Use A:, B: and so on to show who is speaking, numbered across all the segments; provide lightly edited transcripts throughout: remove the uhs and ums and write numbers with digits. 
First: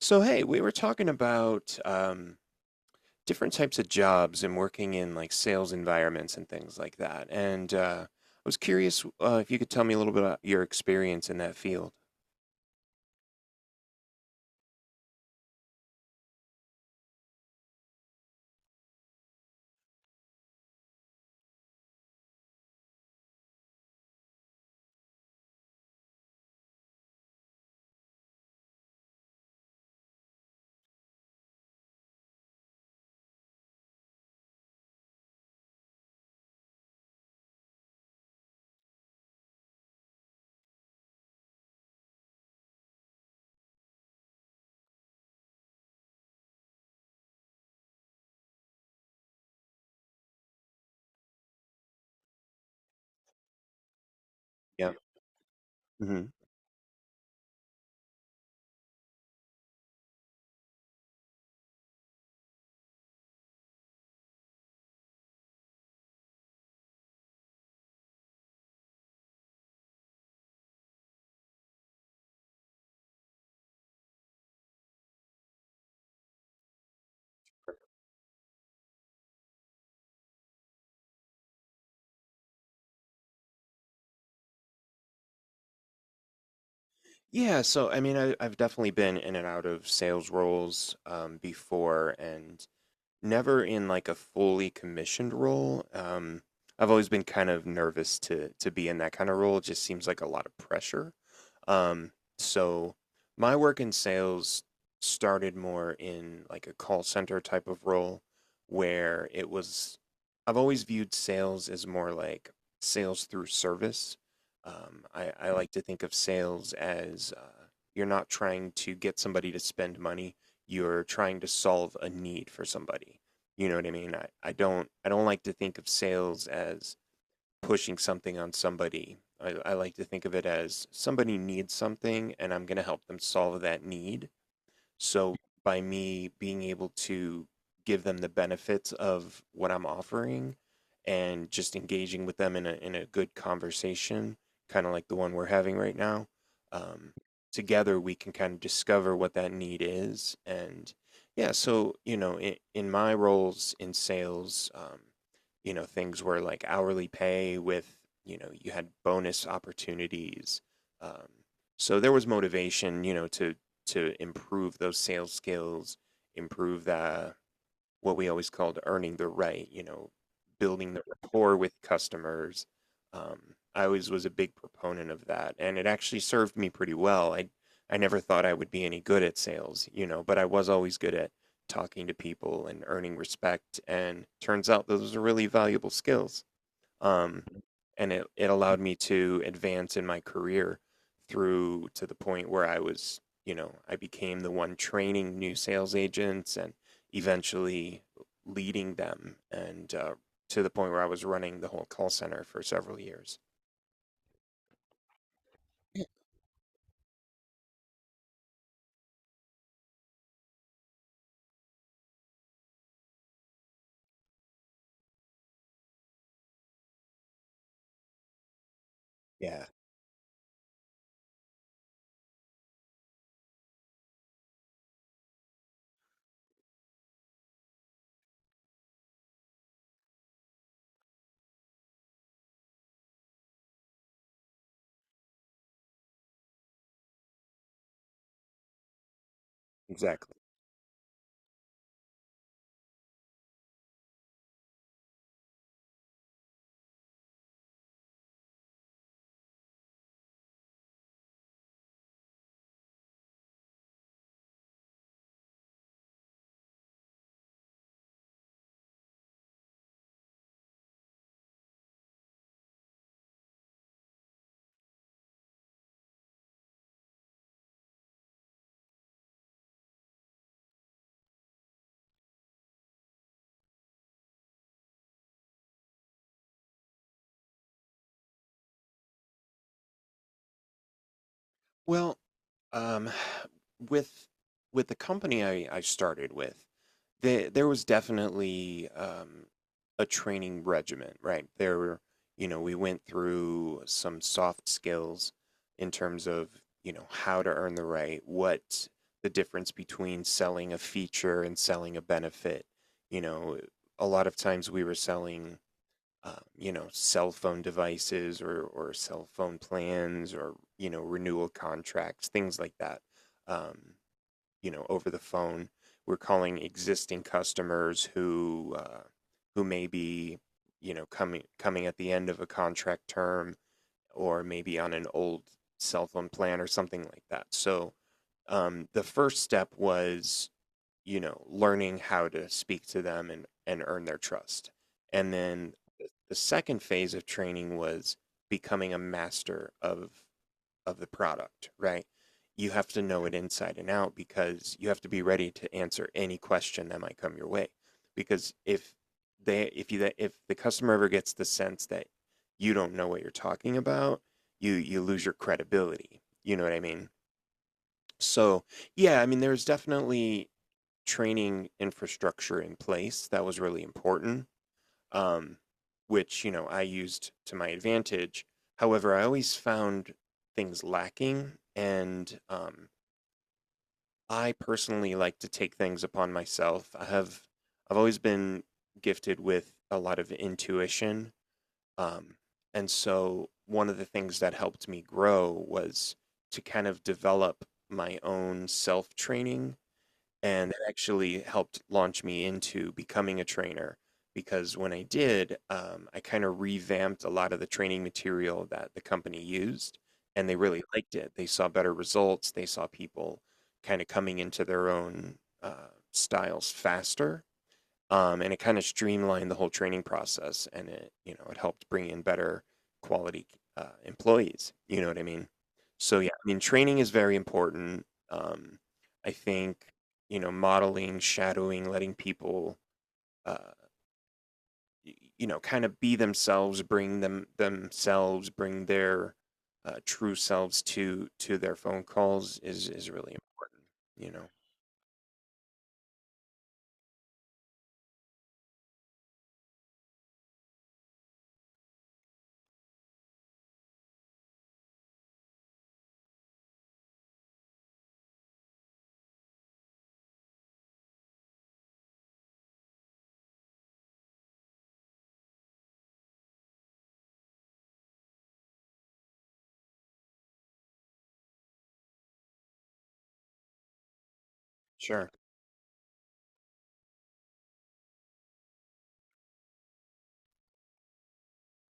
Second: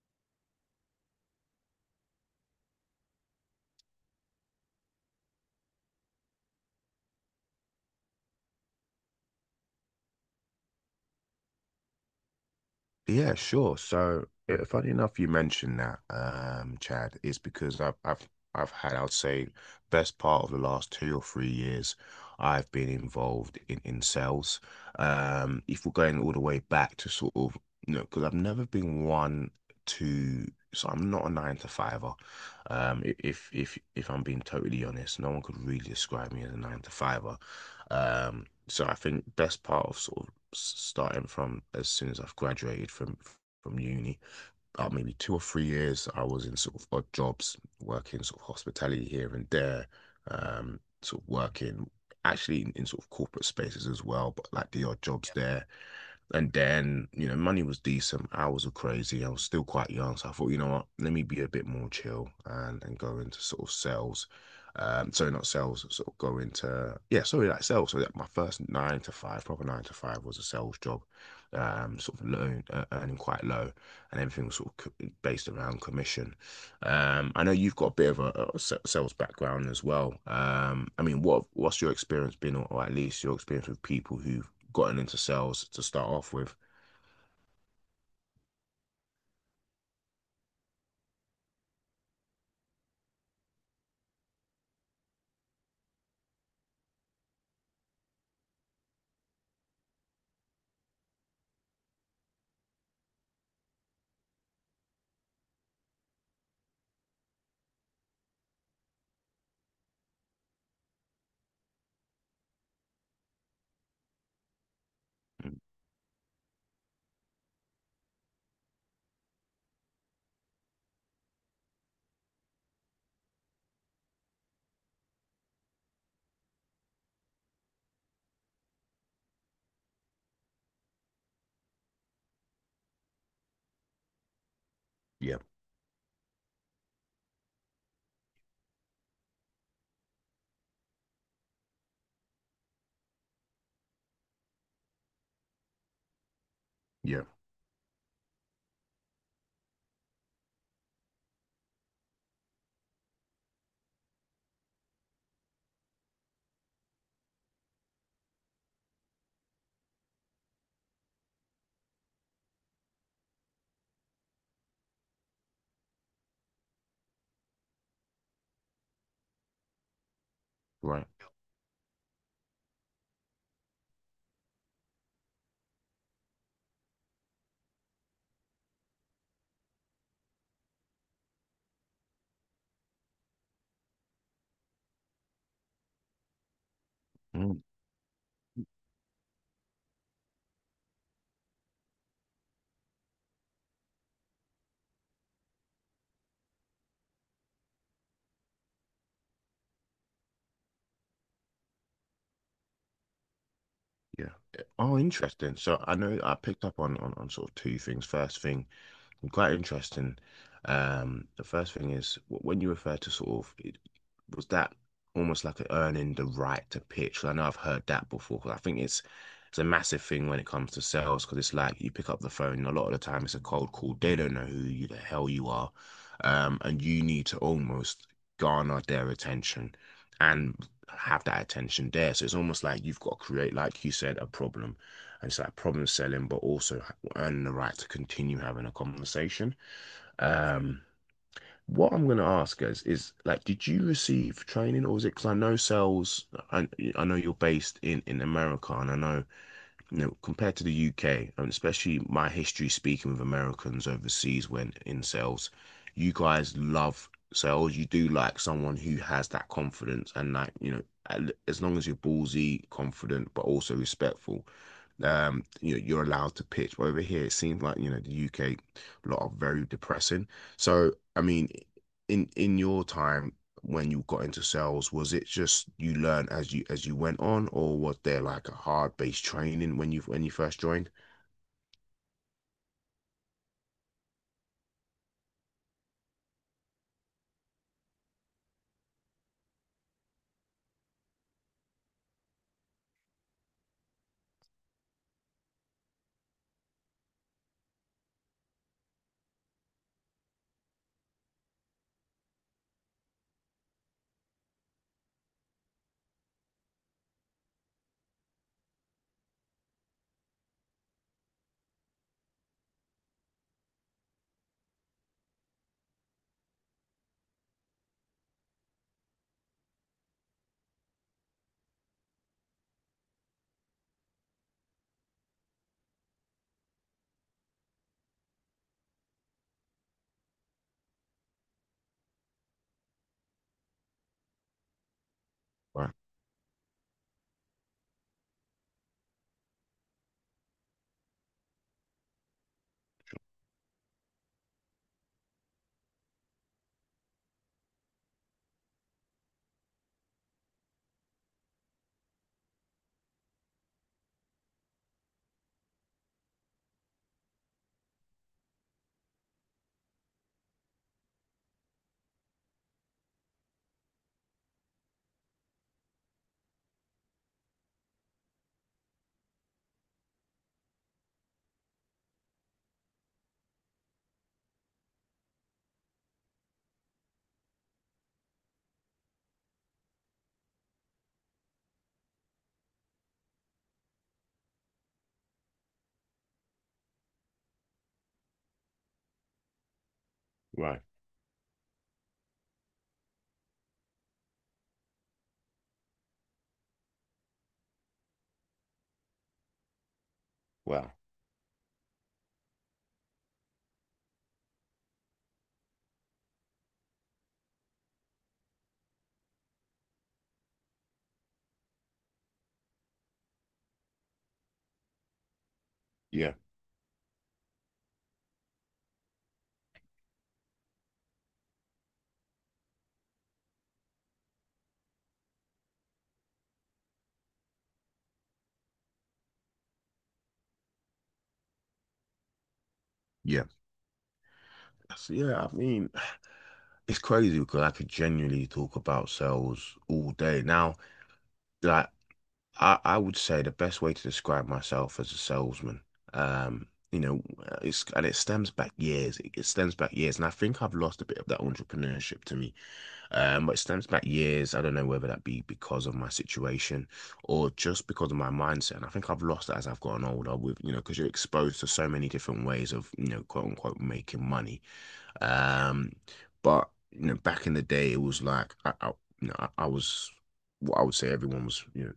A: So, hey, we were talking about different types of jobs and working in like sales environments and things like that. And I was curious if you could tell me a little bit about your experience in that field.
B: Yeah, sure. So, funny enough, you mentioned that, Chad, is because I've had, I'd say, best part of the last 2 or 3 years, I've been involved in sales. If we're going all the way back to sort of, you know, because I've never been one to, so I'm not a nine to fiver. If I'm being totally honest, no one could really describe me as a nine to fiver. Um, so I think best part of sort of starting from as soon as I've graduated from uni, about maybe 2 or 3 years, I was in sort of odd jobs, working sort of hospitality here and there, sort of working actually in sort of corporate spaces as well, but like the
A: Yeah.
B: odd jobs there.
A: Hmm.
B: And then, you know, money was decent. Hours were crazy. I was still quite young. So I thought, you know what, let me be a bit more chill and go into sort of sales. Sorry, not sales, sort of go into, yeah, sorry, like sales. So that my first nine to five, proper nine to five was a sales job, sort of low, earning quite low. And everything was sort of based around commission. I know you've got a bit of a, a sales background as well. I mean, what's your experience been, or at least your experience with people who've gotten into sales to start off with.
A: Yeah. So, I mean, I've definitely been in and out of sales roles before and never in like a fully commissioned role. I've always been kind of nervous to be in that kind of role. It just seems like a lot of pressure. Um, so my work in sales started more in like a call center type of role where it was, I've always viewed sales as more like sales through service. I
B: Mm.
A: like to think of sales as you're not trying to get somebody to spend money, you're trying to solve a need for somebody. You know what I mean? I don't like to think of sales as pushing something on somebody. I like to think of it as somebody needs something, and I'm going to help them solve that need. So
B: Yeah,
A: by me being able to give them the benefits of what I'm offering and just engaging with them in a good conversation, kind of like the one we're having right now, um,
B: yeah,
A: together we can kind of discover what that need is. And yeah, so you know, in my roles in sales, you know, things were like hourly pay with, you know, you had bonus opportunities. Um, so there was motivation, you know, to improve those sales skills, improve the what we always called earning the right, you know, building the
B: right.
A: rapport with customers. I always was a big proponent of that, and it actually served me pretty well. I never thought I would be any good at sales, you know, but I was always good at talking to people and earning respect. And turns out those are really valuable skills um,
B: Mm.
A: and it allowed me to advance in my career through to the point where I was, you know, I became the one training new sales agents and eventually leading them, and to the point where I was running the whole call center for several years.
B: Yeah. Oh, interesting. So I
A: Yeah.
B: know I picked up on sort of two things. First thing, quite interesting. The first thing is when you refer to sort of it, was that almost like a earning the right to pitch? 'Cause I know I've heard that before. 'Cause I think it's a
A: Yeah,
B: massive thing when it comes to sales because it's like you pick up the phone and a lot of the time it's a cold call. They don't know who you, the hell you are, and you need to almost garner their attention and have that attention there. So it's almost like you've got to create, like you said, a problem. And it's like problem selling, but also and the right to continue having a conversation.
A: exactly.
B: Um, what I'm going to ask is like, did you receive training, or was it? Because I know sales, I, I know you're based in America, and I know, you know, compared to the UK, and especially my history speaking with Americans overseas when in sales, you guys love sales. You do like someone who has that confidence and like, you know, as long as you're ballsy, confident, but also respectful. You know, you're allowed to pitch. But over here, it seems like, you know, the UK, a lot of very depressing. So, I mean, in your time when you got into sales, was it just you learned as you went on, or was there like a hard-based training when you first joined?
A: Well, um, with with the company I started with, there was definitely a training regimen, right? There were, you know, we went through some soft skills in terms of, you know, how to earn the right, what the difference between selling a feature and selling a benefit. You know, a lot of times we were selling you know, cell phone devices or cell phone plans or, you know, renewal contracts, things like that, um, you know, over the phone. We're calling existing customers who may be, you know, coming at the end of a contract term or maybe on an old cell phone plan or something like that. So the first step was, you know, learning how to speak to them and earn their trust. And then
B: Right.
A: the second phase of training was becoming a master of the product, right? You have to know it inside and out because you have to be ready to answer any question that might come your way. Because if they if you if the customer ever gets the sense that you don't know what you're talking about, you lose your credibility. You know what I mean? So, yeah, I mean there's definitely training infrastructure in place that was really important um, which you know I used to my advantage. However, I always found things lacking, and I personally like to take things upon myself. I have I've always been gifted with a lot of intuition, um, and so one of the things that helped me grow was to kind of develop my own self training, and
B: Right.
A: that actually helped launch me into becoming a trainer because when I did, I kind of revamped a lot of the training material that the company used, and they really
B: Wow.
A: liked it. They saw better results. They saw people kind of coming into their own styles faster, and it kind of streamlined the whole training process, and it, you know, it helped bring in better quality employees, you know what I mean? So yeah,
B: Yeah.
A: I mean training is very important. I think, you know, modeling, shadowing, letting people uh, you know, kind of be themselves, bring them themselves, bring their true selves to their phone calls is really
B: Yeah.
A: important, you know.
B: So, yeah, I mean, it's crazy because I could genuinely talk about sales all day. Now, like I would say the best way to describe myself as a salesman, you know, it's and it stems back years. It stems back years, and I think I've lost a bit of that entrepreneurship to me. But it stems back years. I don't know whether that be because of my situation or just because of my mindset. And I think I've lost that as I've gotten older. With you know, because you're exposed to so many different ways of you know, quote unquote, making money.
A: Sure.
B: Um, but you know, back in the day, it was like I you know, I was what I would say everyone was, you know,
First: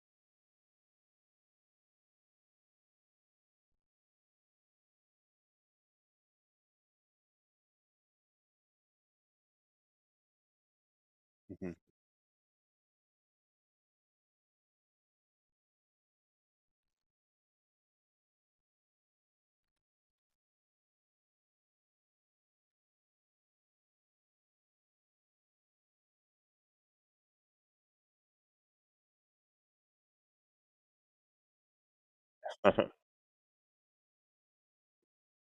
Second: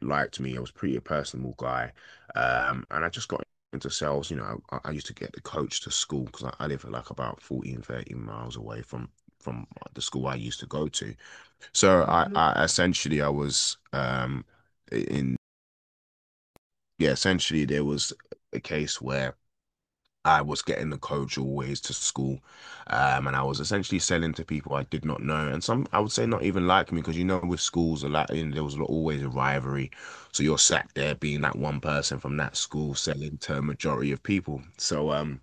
B: liked me. I was pretty a personable guy, and I just got into sales. You know, I used to get the coach to school because I live like about 14, 13 miles away from the school I used to go to.
A: Mhm.
B: So I, mhm. I essentially I was in yeah, essentially there was a case where. I was getting the coach always to school, and I was essentially selling to people I did not know, and some I would say not even like me because you know with schools a lot you know there was always a rivalry, so you're sat there being that one person from that school selling to a majority of people. So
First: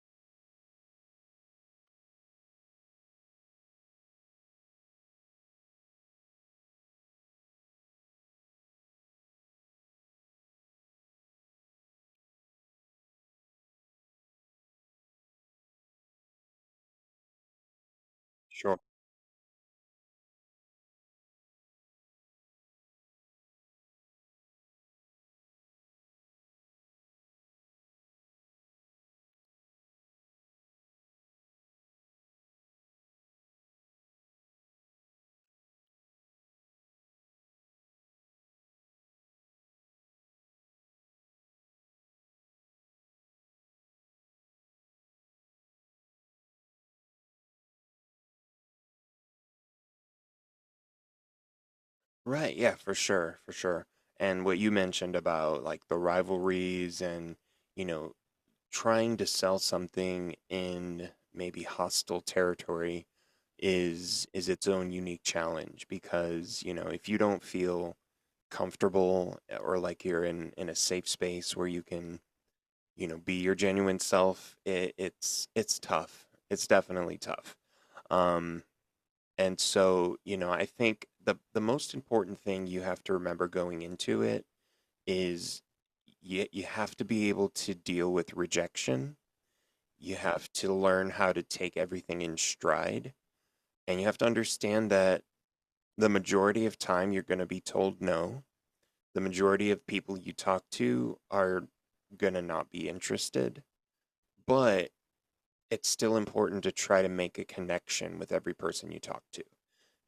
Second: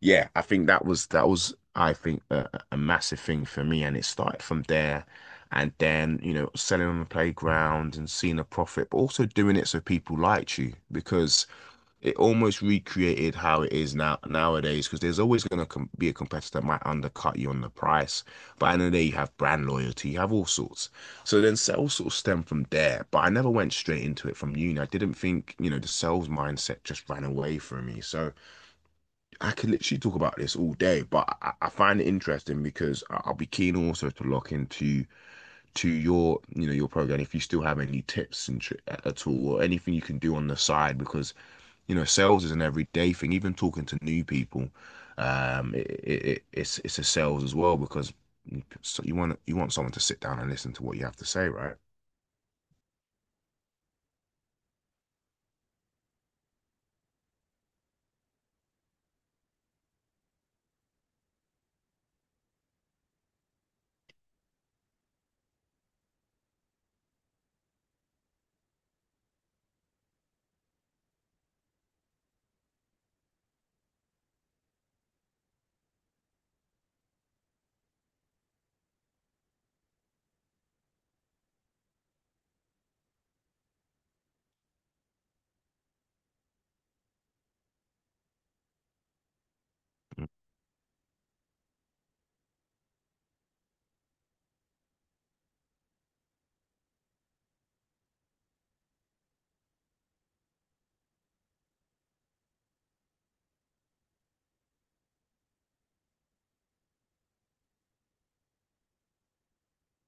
B: yeah, I think that was I think a, a massive thing for me, and it started from there, and then you know selling on the playground and seeing a profit, but also doing it so people liked you because it almost recreated how it is now nowadays because there's always going to com be a competitor that might undercut you on the price. But at
A: Sure.
B: the end you have brand loyalty, you have all sorts. So then sales sort of stemmed from there. But I never went straight into it from uni. I didn't think, you know, the sales mindset just ran away from me. So I could literally talk about this all day, but I find it interesting because I'll be keen also to lock into to your, you know, your program if you still have any tips and tr at all or anything you can do on the side because you know, sales is an everyday thing. Even talking to new people, it's it's a sales as well because so you want someone to sit down and listen to what you have to say, right?
A: Right, yeah, for sure, for sure. And what you mentioned about like the rivalries and, you know, trying to sell something in maybe hostile territory is its own unique challenge because, you know, if you don't feel comfortable or like you're in a safe space where you can, you know, be your genuine self, it's tough. It's definitely tough. Um and so, you know, I think the most important thing you have to remember going into it is you have to be able to deal with rejection. You
B: Mm.
A: have to learn how to take everything in stride. And you have to understand that the majority of time you're going to be told no. The majority of people you talk to are going to not be interested. But it's still important to try to make a connection with every person you talk to.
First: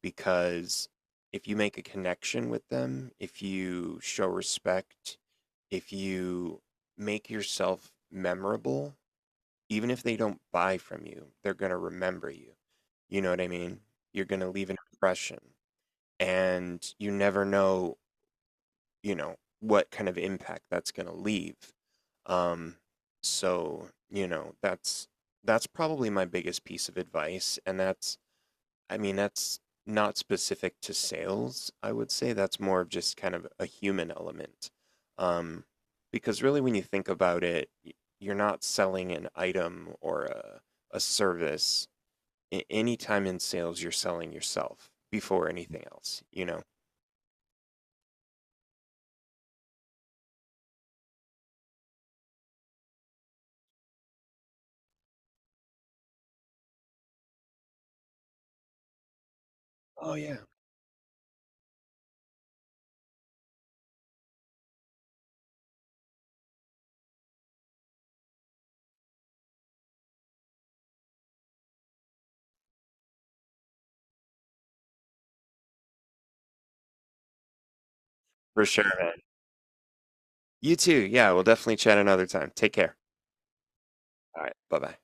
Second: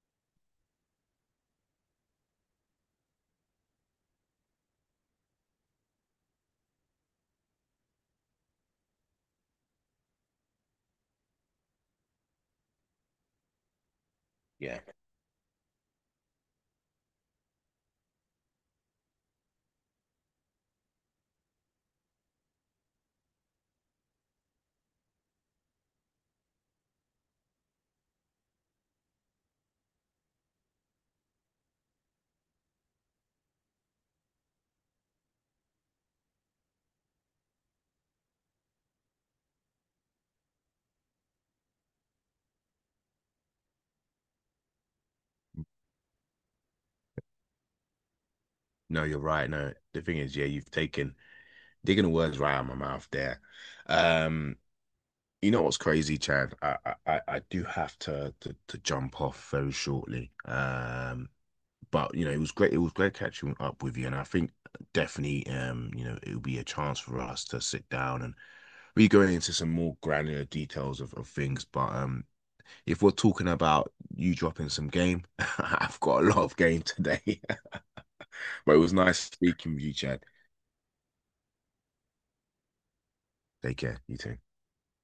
A: Because if you make a connection with them, if you show respect, if you make yourself memorable, even if they don't buy from you, they're going to remember you. You know what I mean? You're going to leave an
B: Yeah.
A: impression, and you never know, you know, what kind of impact that's going to leave. Um so, you know, that's probably my biggest piece of advice, and that's I mean, that's not specific to sales, I would say. That's more of just kind of a human element. Um, because really, when you think about it, you're not selling an item or a service. Anytime in sales, you're selling yourself before anything else, you know?
B: No, you're right. No, the thing is, yeah, you've taken digging the words right out of my mouth there. Um, you know what's crazy, Chad? I do have to, to jump off very
A: Oh,
B: shortly.
A: yeah.
B: But you know, it was great. It was great catching up with you, and I think definitely, you know, it'll be a chance for us to sit down and be going into some more granular details of things, but if we're talking about you dropping some game, I've got a lot of game today.
A: For
B: But it
A: sure,
B: was
A: man.
B: nice speaking with you, Chad.
A: You too. Yeah, we'll definitely chat another time. Take care.
B: Take care. You too.
A: All right. Bye bye.